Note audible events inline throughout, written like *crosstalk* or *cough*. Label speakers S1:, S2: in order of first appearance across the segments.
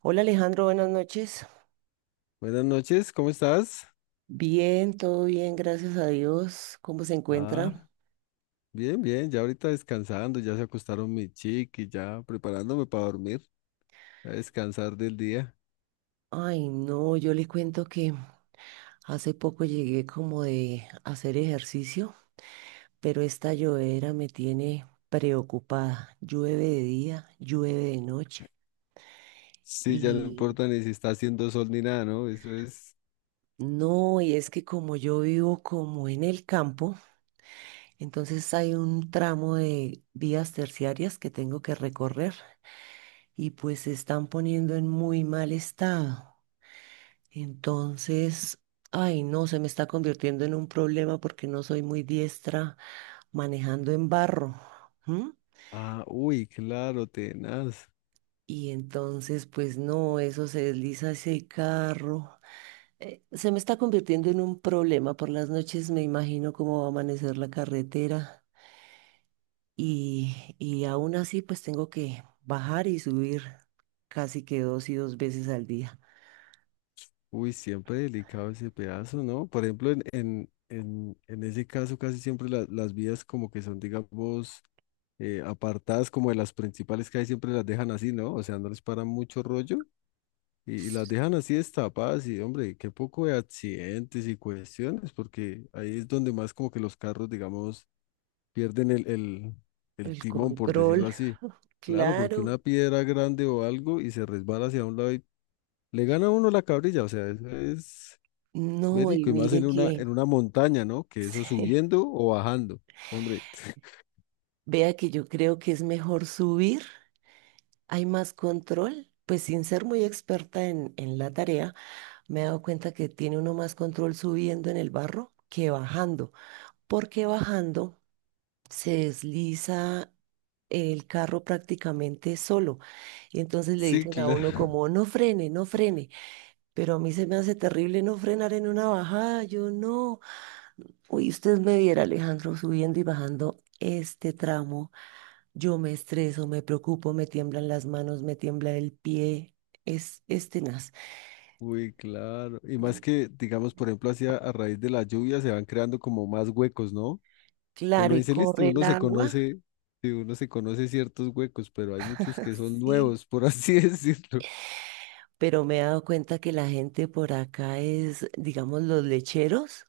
S1: Hola Alejandro, buenas noches.
S2: Buenas noches, ¿cómo estás?
S1: Bien, todo bien, gracias a Dios. ¿Cómo se
S2: Ah,
S1: encuentra?
S2: bien, bien, ya ahorita descansando, ya se acostaron mi chiqui, ya preparándome para dormir, a descansar del día.
S1: Ay, no, yo le cuento que hace poco llegué como de hacer ejercicio, pero esta llovedera me tiene preocupada. Llueve de día, llueve de noche.
S2: Sí, ya no
S1: Y
S2: importa ni si está haciendo sol ni nada, ¿no? Eso es.
S1: no, y es que como yo vivo como en el campo, entonces hay un tramo de vías terciarias que tengo que recorrer y pues se están poniendo en muy mal estado. Entonces, ay, no, se me está convirtiendo en un problema porque no soy muy diestra manejando en barro. ¿M?
S2: Ah, uy, claro, tenaz.
S1: Y entonces, pues no, eso se desliza ese carro. Se me está convirtiendo en un problema. Por las noches me imagino cómo va a amanecer la carretera y aún así, pues tengo que bajar y subir casi que dos y dos veces al día.
S2: Uy, siempre delicado ese pedazo, ¿no? Por ejemplo, en ese caso casi siempre las vías como que son, digamos, apartadas como de las principales que hay, siempre las dejan así, ¿no? O sea, no les paran mucho rollo. Y las dejan así destapadas y, hombre, qué poco de accidentes y cuestiones, porque ahí es donde más como que los carros, digamos, pierden el
S1: El
S2: timón, por
S1: control,
S2: decirlo así. Claro, porque
S1: claro.
S2: una piedra grande o algo y se resbala hacia un lado y le gana a uno la cabrilla, o sea, eso es
S1: No, y
S2: verico y más
S1: mire
S2: en
S1: que...
S2: una montaña, ¿no? Que
S1: *laughs*
S2: eso
S1: Sí.
S2: subiendo o bajando. Hombre, *laughs*
S1: Vea que yo creo que es mejor subir, hay más control, pues sin ser muy experta en la tarea. Me he dado cuenta que tiene uno más control subiendo en el barro que bajando, porque bajando se desliza el carro prácticamente solo. Y entonces le
S2: sí,
S1: dicen a uno
S2: claro.
S1: como, no frene, no frene. Pero a mí se me hace terrible no frenar en una bajada, yo no. Uy, usted me viera, Alejandro, subiendo y bajando este tramo. Yo me estreso, me preocupo, me tiemblan las manos, me tiembla el pie. Es tenaz.
S2: Uy, claro. Y más que, digamos, por ejemplo, así a raíz de la lluvia se van creando como más huecos, ¿no? Uno
S1: Claro, y
S2: dice, listo,
S1: corre el
S2: uno se
S1: agua.
S2: conoce, sí, uno se conoce ciertos huecos, pero hay muchos
S1: *laughs*
S2: que son
S1: Sí.
S2: nuevos, por así *laughs* decirlo.
S1: Pero me he dado cuenta que la gente por acá es, digamos, los lecheros.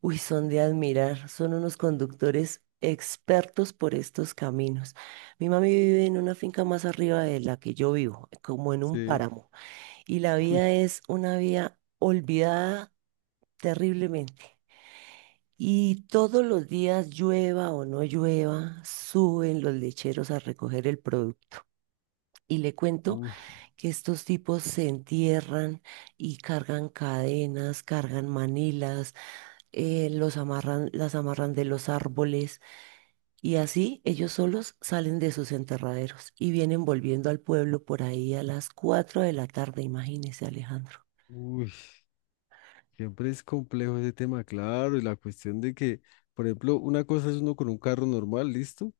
S1: Uy, son de admirar. Son unos conductores expertos por estos caminos. Mi mami vive en una finca más arriba de la que yo vivo, como en un
S2: Sí,
S1: páramo. Y la vida
S2: uy,
S1: es una vía olvidada terriblemente. Y todos los días, llueva o no llueva, suben los lecheros a recoger el producto. Y le cuento
S2: uy,
S1: que estos tipos se entierran y cargan cadenas, cargan manilas, los amarran, las amarran de los árboles. Y así ellos solos salen de sus enterraderos y vienen volviendo al pueblo por ahí a las 4 de la tarde, imagínese, Alejandro.
S2: uy, siempre es complejo ese tema, claro, y la cuestión de que, por ejemplo, una cosa es uno con un carro normal, listo,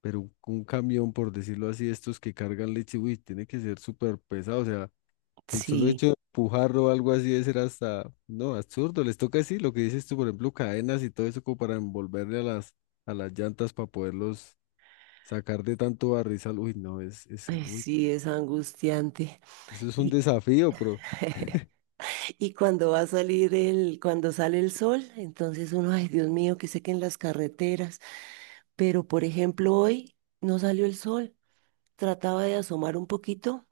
S2: pero un camión, por decirlo así, estos que cargan leche, uy, tiene que ser súper pesado, o sea, el solo
S1: Sí,
S2: hecho de empujarlo o algo así debe ser hasta, no, absurdo. Les toca así, lo que dices tú, por ejemplo, cadenas y todo eso como para envolverle a a las llantas para poderlos sacar de tanto barrizal. Uy, no,
S1: ay,
S2: uy, no,
S1: sí, es angustiante.
S2: eso es un
S1: Y
S2: desafío, pero,
S1: *laughs* Y cuando va a salir el, cuando sale el sol, entonces uno, ay Dios mío, que sequen las carreteras. Pero por ejemplo, hoy no salió el sol. Trataba de asomar un poquito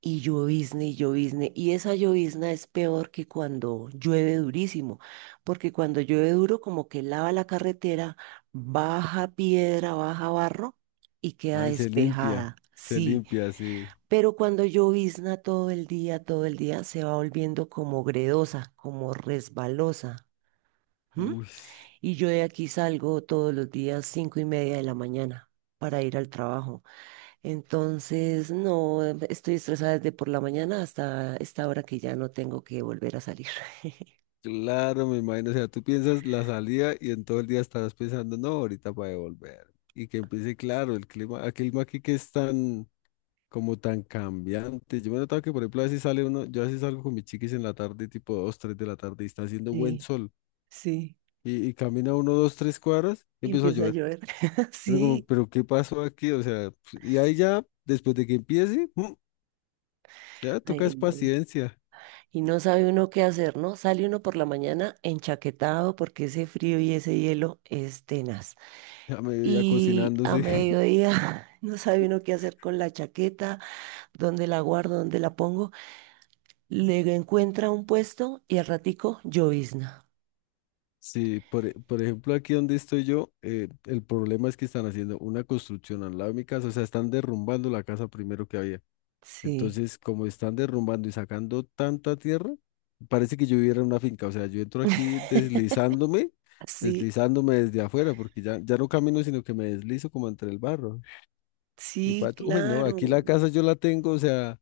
S1: y llovizna y llovizna. Y esa llovizna es peor que cuando llueve durísimo, porque cuando llueve duro, como que lava la carretera, baja piedra, baja barro y queda
S2: ay,
S1: despejada.
S2: se
S1: Sí,
S2: limpia, sí.
S1: pero cuando llovizna todo el día, se va volviendo como gredosa, como resbalosa. ¿M?
S2: Uy,
S1: Y yo de aquí salgo todos los días 5:30 de la mañana para ir al trabajo. Entonces, no, estoy estresada desde por la mañana hasta esta hora que ya no tengo que volver a salir. *laughs*
S2: claro, me imagino. O sea, tú piensas la salida y en todo el día estarás pensando, no, ahorita para devolver. Y que empiece, claro, el clima aquí que es tan como tan cambiante. Yo me he notado que, por ejemplo, a veces sale uno, yo a veces salgo con mis chiquis en la tarde, tipo 2 3 de la tarde, y está haciendo buen
S1: Sí,
S2: sol,
S1: sí,
S2: y camina uno, dos, tres cuadras, y
S1: y
S2: empieza a
S1: empieza a
S2: llover.
S1: llover. *laughs*
S2: Y uno como,
S1: Sí.
S2: pero ¿qué pasó aquí? O sea, pues, y ahí ya, después de que empiece, ya toca
S1: Ay,
S2: es
S1: no.
S2: paciencia,
S1: Y no sabe uno qué hacer, ¿no? Sale uno por la mañana enchaquetado porque ese frío y ese hielo es tenaz.
S2: a medida
S1: Y a
S2: cocinándose. *laughs*
S1: mediodía *laughs* no sabe uno qué hacer con la chaqueta, dónde la guardo, dónde la pongo. Le encuentra un puesto y al ratico llovizna.
S2: Sí, por, por ejemplo, aquí donde estoy yo, el problema es que están haciendo una construcción al lado de mi casa, o sea, están derrumbando la casa primero que había.
S1: Sí.
S2: Entonces, como están derrumbando y sacando tanta tierra, parece que yo viviera en una finca. O sea, yo entro aquí deslizándome,
S1: *laughs* Sí,
S2: deslizándome desde afuera, porque ya, ya no camino, sino que me deslizo como entre el barro. Y
S1: sí,
S2: pato, uy, no, aquí
S1: claro.
S2: la casa yo la tengo, o sea,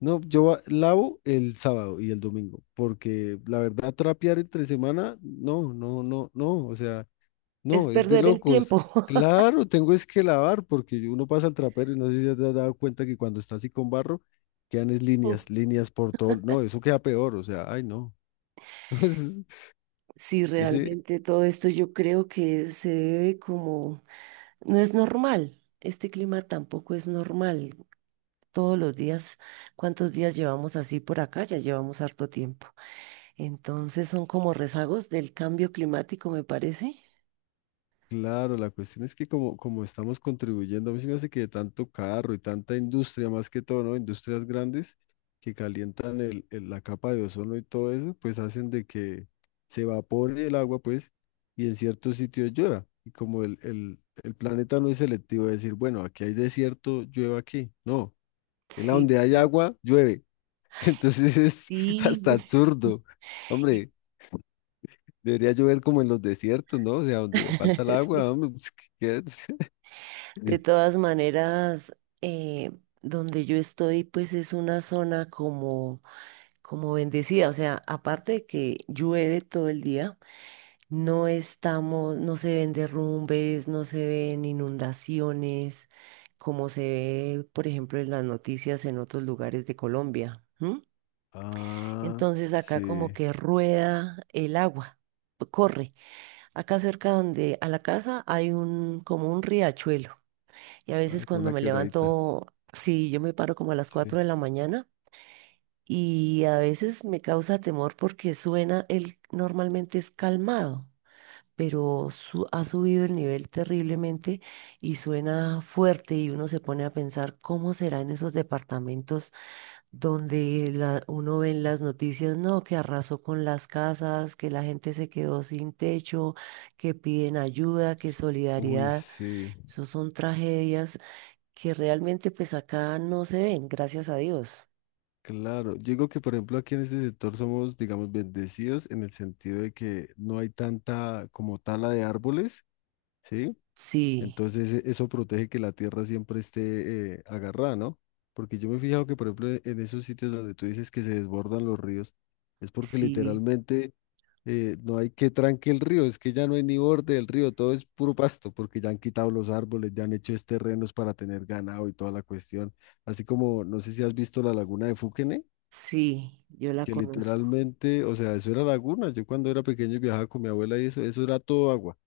S2: no, yo lavo el sábado y el domingo, porque la verdad, trapear entre semana, no, o sea.
S1: Es
S2: No, es de
S1: perder el
S2: locos.
S1: tiempo.
S2: Claro, tengo es que lavar porque uno pasa al trapero y no sé si te has dado cuenta que cuando está así con barro, quedan es líneas,
S1: *laughs*
S2: líneas por todo. No, eso queda peor, o sea, ay no. *laughs*
S1: Sí,
S2: Ese.
S1: realmente todo esto yo creo que se debe como, no es normal, este clima tampoco es normal. Todos los días, ¿cuántos días llevamos así por acá? Ya llevamos harto tiempo. Entonces son como rezagos del cambio climático, me parece.
S2: Claro, la cuestión es que como estamos contribuyendo, a mí se me hace que de tanto carro y tanta industria, más que todo, ¿no? Industrias grandes que calientan la capa de ozono y todo eso, pues hacen de que se evapore el agua, pues, y en ciertos sitios llueva. Y como el planeta no es selectivo, de decir, bueno, aquí hay desierto, llueva aquí. No, en la
S1: Sí,
S2: donde hay
S1: sí,
S2: agua, llueve. *laughs* Entonces es
S1: sí.
S2: hasta absurdo.
S1: Y-
S2: Hombre, debería llover como en los desiertos, ¿no? O sea, donde falta el
S1: *laughs* sí.
S2: agua, hombre, pues, ¿qué es?
S1: De
S2: Sí.
S1: todas maneras, donde yo estoy, pues es una zona como, como bendecida. O sea, aparte de que llueve todo el día, no estamos, no se ven derrumbes, no se ven inundaciones, como se ve, por ejemplo, en las noticias en otros lugares de Colombia.
S2: Ah,
S1: Entonces acá como
S2: sí.
S1: que rueda el agua, corre. Acá cerca donde a la casa hay un como un riachuelo. Y a
S2: Ah,
S1: veces
S2: como
S1: cuando
S2: una
S1: me
S2: quebradita.
S1: levanto, sí, yo me paro como a las
S2: Sí.
S1: 4 de la mañana y a veces me causa temor porque suena, él normalmente es calmado, pero ha subido el nivel terriblemente y suena fuerte y uno se pone a pensar cómo serán esos departamentos donde la- uno ve en las noticias, no, que arrasó con las casas, que la gente se quedó sin techo, que piden ayuda, que
S2: Uy,
S1: solidaridad.
S2: sí.
S1: Esos son tragedias que realmente pues acá no se ven, gracias a Dios.
S2: Claro. Yo digo que, por ejemplo, aquí en este sector somos, digamos, bendecidos en el sentido de que no hay tanta como tala de árboles, ¿sí?
S1: Sí,
S2: Entonces eso protege que la tierra siempre esté agarrada, ¿no? Porque yo me he fijado que, por ejemplo, en esos sitios donde tú dices que se desbordan los ríos, es porque
S1: sí,
S2: literalmente no hay que tranque el río, es que ya no hay ni borde del río, todo es puro pasto, porque ya han quitado los árboles, ya han hecho es terrenos para tener ganado y toda la cuestión. Así como, no sé si has visto la laguna de Fuquene,
S1: sí, yo la
S2: que
S1: conozco.
S2: literalmente, o sea, eso era laguna. Yo cuando era pequeño viajaba con mi abuela y eso era todo agua.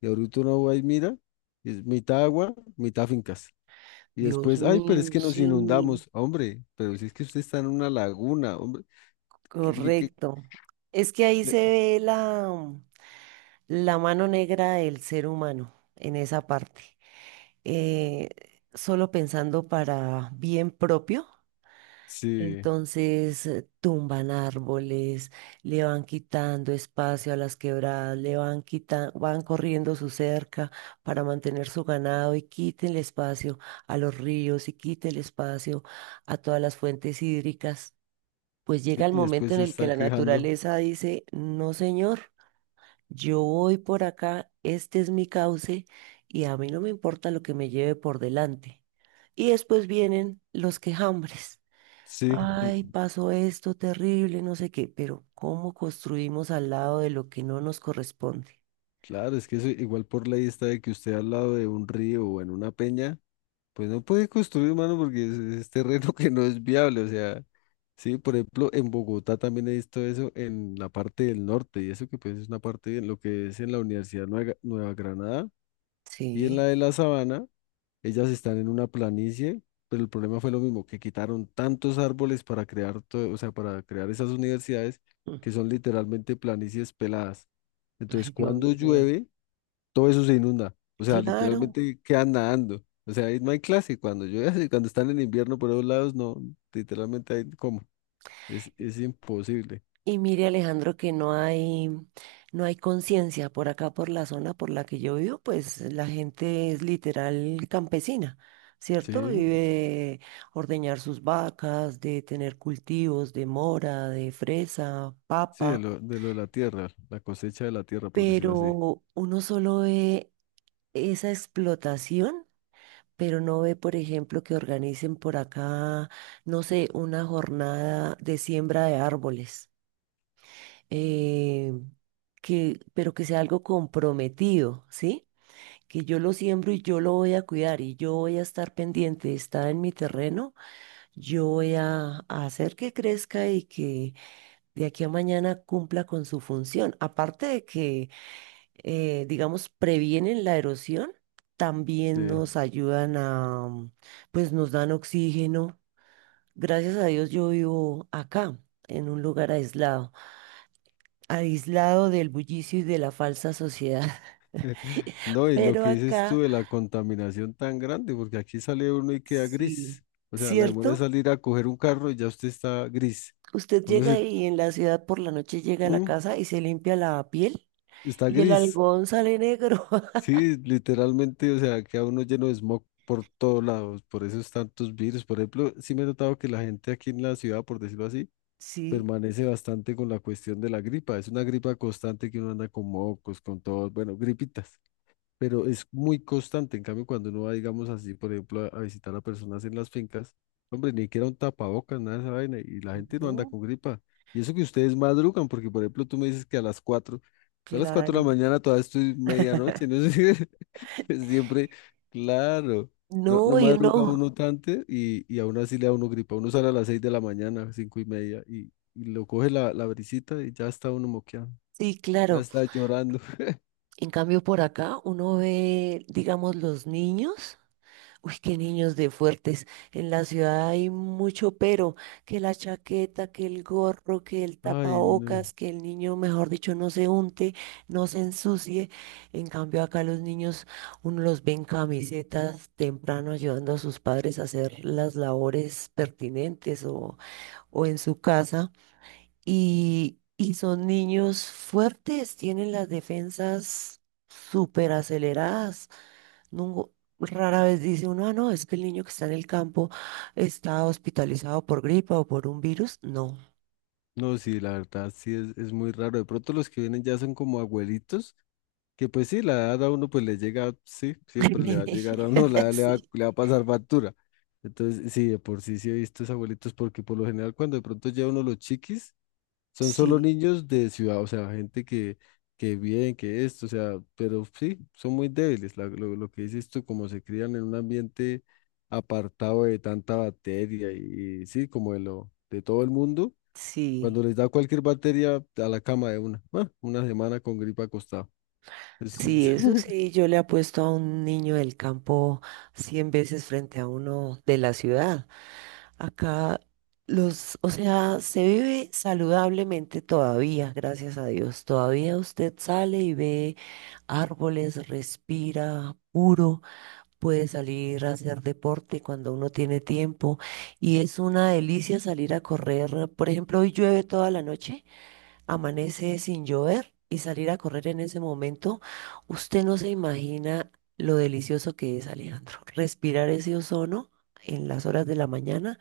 S2: Y ahorita uno va y mira, es mitad agua, mitad fincas. Y
S1: Dios
S2: después, ay, pero
S1: mío,
S2: es que nos
S1: sí,
S2: inundamos, hombre, pero si es que usted está en una laguna, hombre, qué qué que-
S1: correcto. Es que ahí se
S2: le-
S1: ve la mano negra del ser humano en esa parte. eh, Solo pensando para bien propio.
S2: sí,
S1: Entonces tumban árboles, le van quitando espacio a las quebradas, le van quitando, van corriendo su cerca para mantener su ganado y quiten el espacio a los ríos y quiten el espacio a todas las fuentes hídricas. Pues
S2: y,
S1: llega el
S2: y después
S1: momento en
S2: se
S1: el que
S2: están
S1: la
S2: quejando,
S1: naturaleza dice, no señor. Yo voy por acá, este es mi cauce y a mí no me importa lo que me lleve por delante. Y después vienen los quejambres.
S2: sí.
S1: Ay, pasó esto terrible, no sé qué, pero ¿cómo construimos al lado de lo que no nos corresponde?
S2: Claro, es que eso igual por ley está de que usted al lado de un río o en una peña, pues no puede construir, mano, porque es terreno *laughs* que no es viable. O sea, sí, por ejemplo, en Bogotá también he visto eso en la parte del norte, y eso que pues es una parte en lo que es en la Universidad Nueva, Nueva Granada y en la
S1: Sí.
S2: de la Sabana, ellas están en una planicie, pero el problema fue lo mismo, que quitaron tantos árboles para crear todo, o sea, para crear esas universidades
S1: Mm.
S2: que son literalmente planicies peladas. Entonces,
S1: Ay, Dios
S2: cuando
S1: mío.
S2: llueve, todo eso se inunda. O sea,
S1: Claro.
S2: literalmente quedan nadando. O sea, ahí no hay clase. Cuando llueve, *laughs* cuando están en invierno por esos lados, no, literalmente hay como. Es imposible.
S1: Y mire, Alejandro, que no hay, no hay conciencia por acá, por la zona por la que yo vivo, pues la gente es literal campesina, ¿cierto?
S2: Sí,
S1: Vive de ordeñar sus vacas, de tener cultivos de mora, de fresa,
S2: sí, de
S1: papa,
S2: lo, de lo de la tierra, la cosecha de la tierra, por decirlo así.
S1: pero uno solo ve esa explotación, pero no ve, por ejemplo, que organicen por acá, no sé, una jornada de siembra de árboles, eh, que, pero que sea algo comprometido, ¿sí? Que yo lo siembro y yo lo voy a cuidar y yo voy a estar pendiente, está en mi terreno, yo voy a hacer que crezca y que de aquí a mañana cumpla con su función. Aparte de que, digamos, previenen la erosión, también
S2: Sí.
S1: nos ayudan a, pues nos dan oxígeno. Gracias a Dios yo vivo acá, en un lugar aislado del bullicio y de la falsa sociedad. *laughs*
S2: *laughs* No, y lo
S1: Pero
S2: que dices tú
S1: acá,
S2: de la contaminación tan grande, porque aquí sale uno y queda
S1: sí,
S2: gris. O sea, la demora de
S1: ¿cierto?
S2: salir a coger un carro y ya usted está gris.
S1: Usted
S2: Uno
S1: llega
S2: se,
S1: y en la ciudad por la noche llega a la
S2: mm,
S1: casa y se limpia la piel
S2: está
S1: y el
S2: gris.
S1: algodón sale negro. *laughs*
S2: Sí, literalmente, o sea, queda uno lleno de smog por todos lados, por esos tantos virus. Por ejemplo, sí me he notado que la gente aquí en la ciudad, por decirlo así,
S1: Sí,
S2: permanece bastante con la cuestión de la gripa. Es una gripa constante que uno anda con mocos, con todo, bueno, gripitas, pero es muy constante. En cambio, cuando uno va, digamos así, por ejemplo, a visitar a personas en las fincas, hombre, ni siquiera un tapabocas, nada de esa vaina, y la gente no anda
S1: no,
S2: con gripa. Y eso que ustedes madrugan, porque por ejemplo, tú me dices que a las 4, yo a las 4 de la
S1: claro.
S2: mañana todavía estoy medianoche,
S1: *laughs*
S2: no sé, *laughs* pues siempre, claro. No, no
S1: No, y
S2: madruga
S1: uno,
S2: uno tanto y aún así le da uno gripa. Uno sale a las 6 de la mañana, cinco y media, y lo coge la brisita y ya está uno moqueado,
S1: sí,
S2: ya
S1: claro.
S2: está llorando. *laughs*
S1: En cambio, por acá uno ve, digamos, los niños. Uy, qué niños de fuertes. En la ciudad hay mucho pero, que la chaqueta, que el gorro, que el
S2: Ay, no.
S1: tapabocas, que el niño, mejor dicho, no se unte, no se ensucie. En cambio, acá los niños, uno los ve en camisetas temprano ayudando a sus padres a hacer las labores pertinentes o en su casa. Y son niños fuertes, tienen las defensas súper aceleradas. Nungo- rara vez dice uno, ah, no, es que el niño que está en el campo está hospitalizado por gripa o por un virus. No.
S2: No, sí, la verdad, sí, es muy raro. De pronto los que vienen ya son como abuelitos, que pues sí, la edad a uno pues le llega, sí, siempre le va a
S1: *laughs*
S2: llegar a uno, *laughs* la edad
S1: Sí,
S2: le va a pasar factura. Entonces, sí, de por sí sí he visto esos abuelitos, porque por lo general cuando de pronto ya uno los chiquis, son solo
S1: sí,
S2: niños de ciudad, o sea, gente que bien, que esto, o sea, pero sí, son muy débiles. Lo que dices tú, como se crían en un ambiente apartado de tanta bacteria y sí, como de lo, de todo el mundo cuando
S1: sí.
S2: les da cualquier bacteria a la cama de una. Bueno, una semana con gripa acostado. Eso
S1: Sí, eso
S2: *laughs*
S1: sí, yo le apuesto a un niño del campo 100 veces frente a uno de la ciudad. Acá los, o sea, se vive saludablemente todavía, gracias a Dios. Todavía usted sale y ve árboles, respira puro, puede salir a hacer deporte cuando uno tiene tiempo y es una delicia salir a correr. Por ejemplo, hoy llueve toda la noche, amanece sin llover y salir a correr en ese momento, usted no se imagina lo delicioso que es, Alejandro. Respirar ese ozono en las horas de la mañana,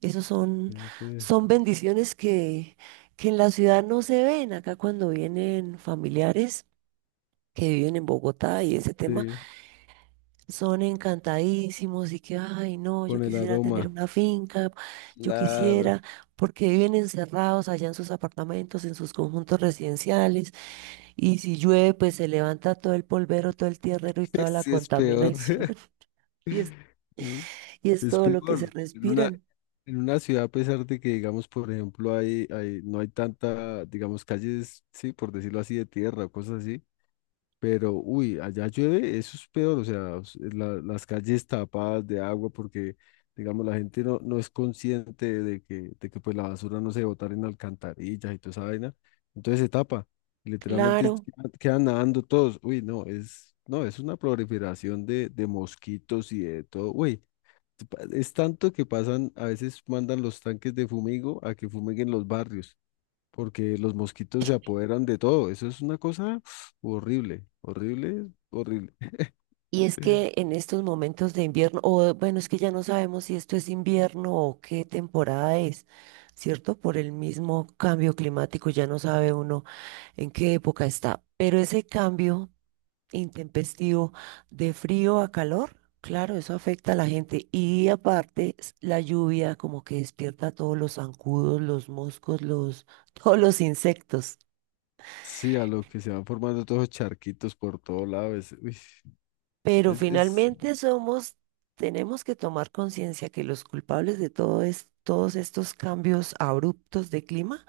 S1: esos son,
S2: Ya, pues.
S1: son bendiciones que en la ciudad no se ven. Acá cuando vienen familiares que viven en Bogotá y ese tema,
S2: Sí,
S1: son encantadísimos y que, ay, no, yo
S2: con el
S1: quisiera tener
S2: aroma.
S1: una finca, yo
S2: Claro.
S1: quisiera, porque viven encerrados allá en sus apartamentos, en sus conjuntos residenciales y si llueve, pues se levanta todo el polvero, todo el tierrero y
S2: *laughs*
S1: toda la
S2: Sí, es peor.
S1: contaminación.
S2: *laughs*
S1: *laughs* Y es,
S2: ¿Eh?
S1: y es
S2: Es
S1: todo lo que se
S2: peor.
S1: respiran.
S2: En una ciudad, a pesar de que, digamos, por ejemplo, no hay tanta, digamos, calles, sí, por decirlo así, de tierra o cosas así. Pero, uy, allá llueve, eso es peor, o sea, las calles tapadas de agua porque, digamos, la gente no, no es consciente de que, pues la basura no se botar en alcantarillas y toda esa vaina, entonces se tapa, y literalmente
S1: Claro.
S2: quedan nadando todos, uy, no, es, no, es una proliferación de mosquitos y de todo, uy, es tanto que pasan, a veces mandan los tanques de fumigo a que fumiguen los barrios porque los mosquitos se apoderan de todo. Eso es una cosa horrible, horrible, horrible. *laughs*
S1: Y es que en estos momentos de invierno, o bueno, es que ya no sabemos si esto es invierno o qué temporada es, ¿cierto? Por el mismo cambio climático, ya no sabe uno en qué época está. Pero ese cambio intempestivo de frío a calor, claro, eso afecta a la gente. Y aparte, la lluvia como que despierta a todos los zancudos, los moscos, los, *laughs* todos los insectos.
S2: Sí, a lo que se van formando todos los charquitos por todo lado. Es, uy,
S1: Pero
S2: es,
S1: finalmente tenemos que tomar conciencia que los culpables de todo todos estos cambios abruptos de clima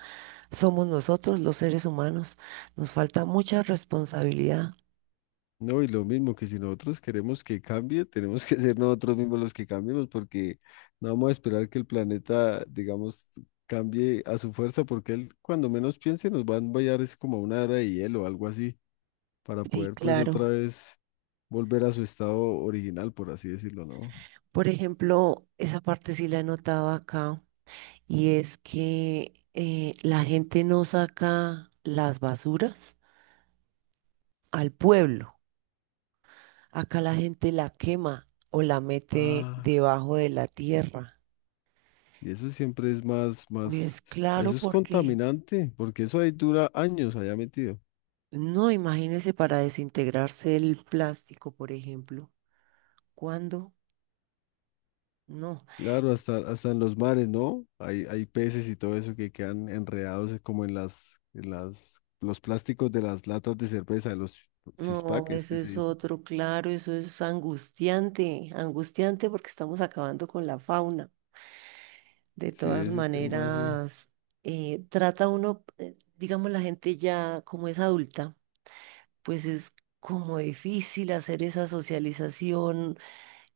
S1: somos nosotros, los seres humanos. Nos falta mucha responsabilidad.
S2: no, y lo mismo que si nosotros queremos que cambie, tenemos que ser nosotros mismos los que cambiemos, porque no vamos a esperar que el planeta, digamos, cambie a su fuerza, porque él, cuando menos piense, nos va a enviar es como a una era de hielo o algo así, para
S1: Sí,
S2: poder, pues, otra
S1: claro.
S2: vez volver a su estado original, por así decirlo, ¿no?
S1: Por ejemplo, esa parte sí la notaba acá. Y es que la gente no saca las basuras al pueblo. Acá la gente la quema o la mete
S2: Ah.
S1: debajo de la tierra.
S2: Y eso siempre es más,
S1: Y es
S2: a
S1: claro
S2: eso es
S1: porque,
S2: contaminante, porque eso ahí dura años allá metido.
S1: no, imagínese para desintegrarse el plástico, por ejemplo. ¿Cuándo? No,
S2: Claro, hasta, hasta en los mares, ¿no? Hay peces y todo eso que quedan enredados como en las, los plásticos de las latas de cerveza, de los
S1: no,
S2: cispaques
S1: eso
S2: que se
S1: es
S2: dice.
S1: otro, claro, eso es angustiante, angustiante porque estamos acabando con la fauna. De
S2: Sí,
S1: todas
S2: ese tema así.
S1: maneras, trata uno, digamos, la gente ya como es adulta, pues es como difícil hacer esa socialización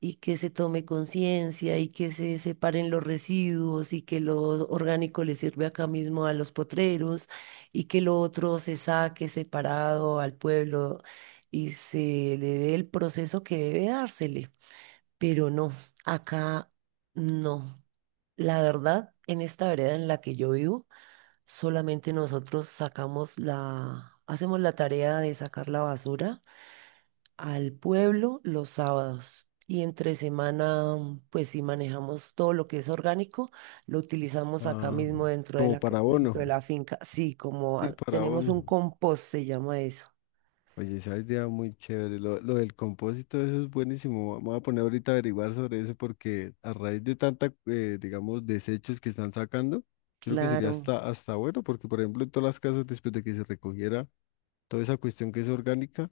S1: y que se tome conciencia y que se separen los residuos y que lo orgánico le sirve acá mismo a los potreros y que lo otro se saque separado al pueblo y se le dé el proceso que debe dársele. Pero no, acá no. La verdad, en esta vereda en la que yo vivo, solamente nosotros sacamos hacemos la tarea de sacar la basura al pueblo los sábados. Y entre semana, pues sí manejamos todo lo que es orgánico, lo utilizamos acá
S2: Ah,
S1: mismo dentro de
S2: como
S1: la, ca-
S2: para
S1: dentro de
S2: abono.
S1: la finca. Sí, como
S2: Sí, para
S1: tenemos un
S2: abono.
S1: compost, se llama eso.
S2: Oye, esa idea muy chévere. Lo del compósito, eso es buenísimo. Me voy a poner ahorita a averiguar sobre eso porque a raíz de tanta, digamos, desechos que están sacando, yo creo que sería
S1: Claro.
S2: hasta, hasta bueno porque, por ejemplo, en todas las casas, después de que se recogiera toda esa cuestión que es orgánica,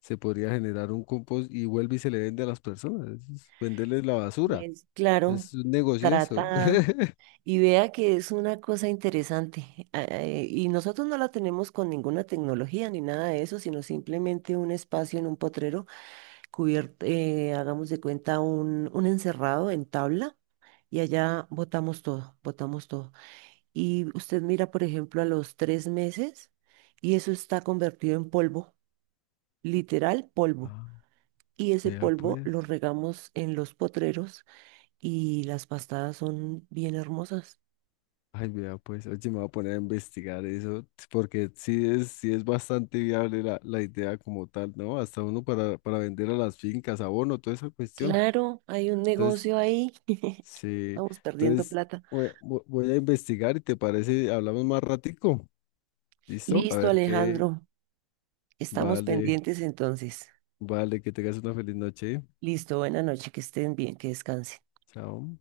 S2: se podría generar un compost y vuelve y se le vende a las personas. Eso es venderles la
S1: Y
S2: basura.
S1: es, claro,
S2: Es un negocio eso.
S1: tratada.
S2: *laughs*
S1: Y vea que es una cosa interesante. Y nosotros no la tenemos con ninguna tecnología ni nada de eso, sino simplemente un espacio en un potrero cubierto, hagamos de cuenta, un encerrado en tabla. Y allá botamos todo, botamos todo. Y usted mira, por ejemplo, a los 3 meses y eso está convertido en polvo, literal polvo.
S2: Ah,
S1: Y ese
S2: vea
S1: polvo
S2: pues.
S1: lo regamos en los potreros y las pastadas son bien hermosas.
S2: Ay, mira, pues, oye, me voy a poner a investigar eso, porque sí es bastante viable la, la idea como tal, ¿no? Hasta uno para vender a las fincas, abono, toda esa cuestión.
S1: Claro, hay un
S2: Entonces,
S1: negocio ahí.
S2: sí,
S1: Vamos perdiendo
S2: entonces
S1: plata.
S2: voy a investigar y te parece, hablamos más ratico, ¿listo? A
S1: Listo,
S2: ver qué,
S1: Alejandro. Estamos
S2: vale,
S1: pendientes entonces.
S2: vale, que tengas una feliz noche,
S1: Listo, buena noche, que estén bien, que descansen.
S2: chao.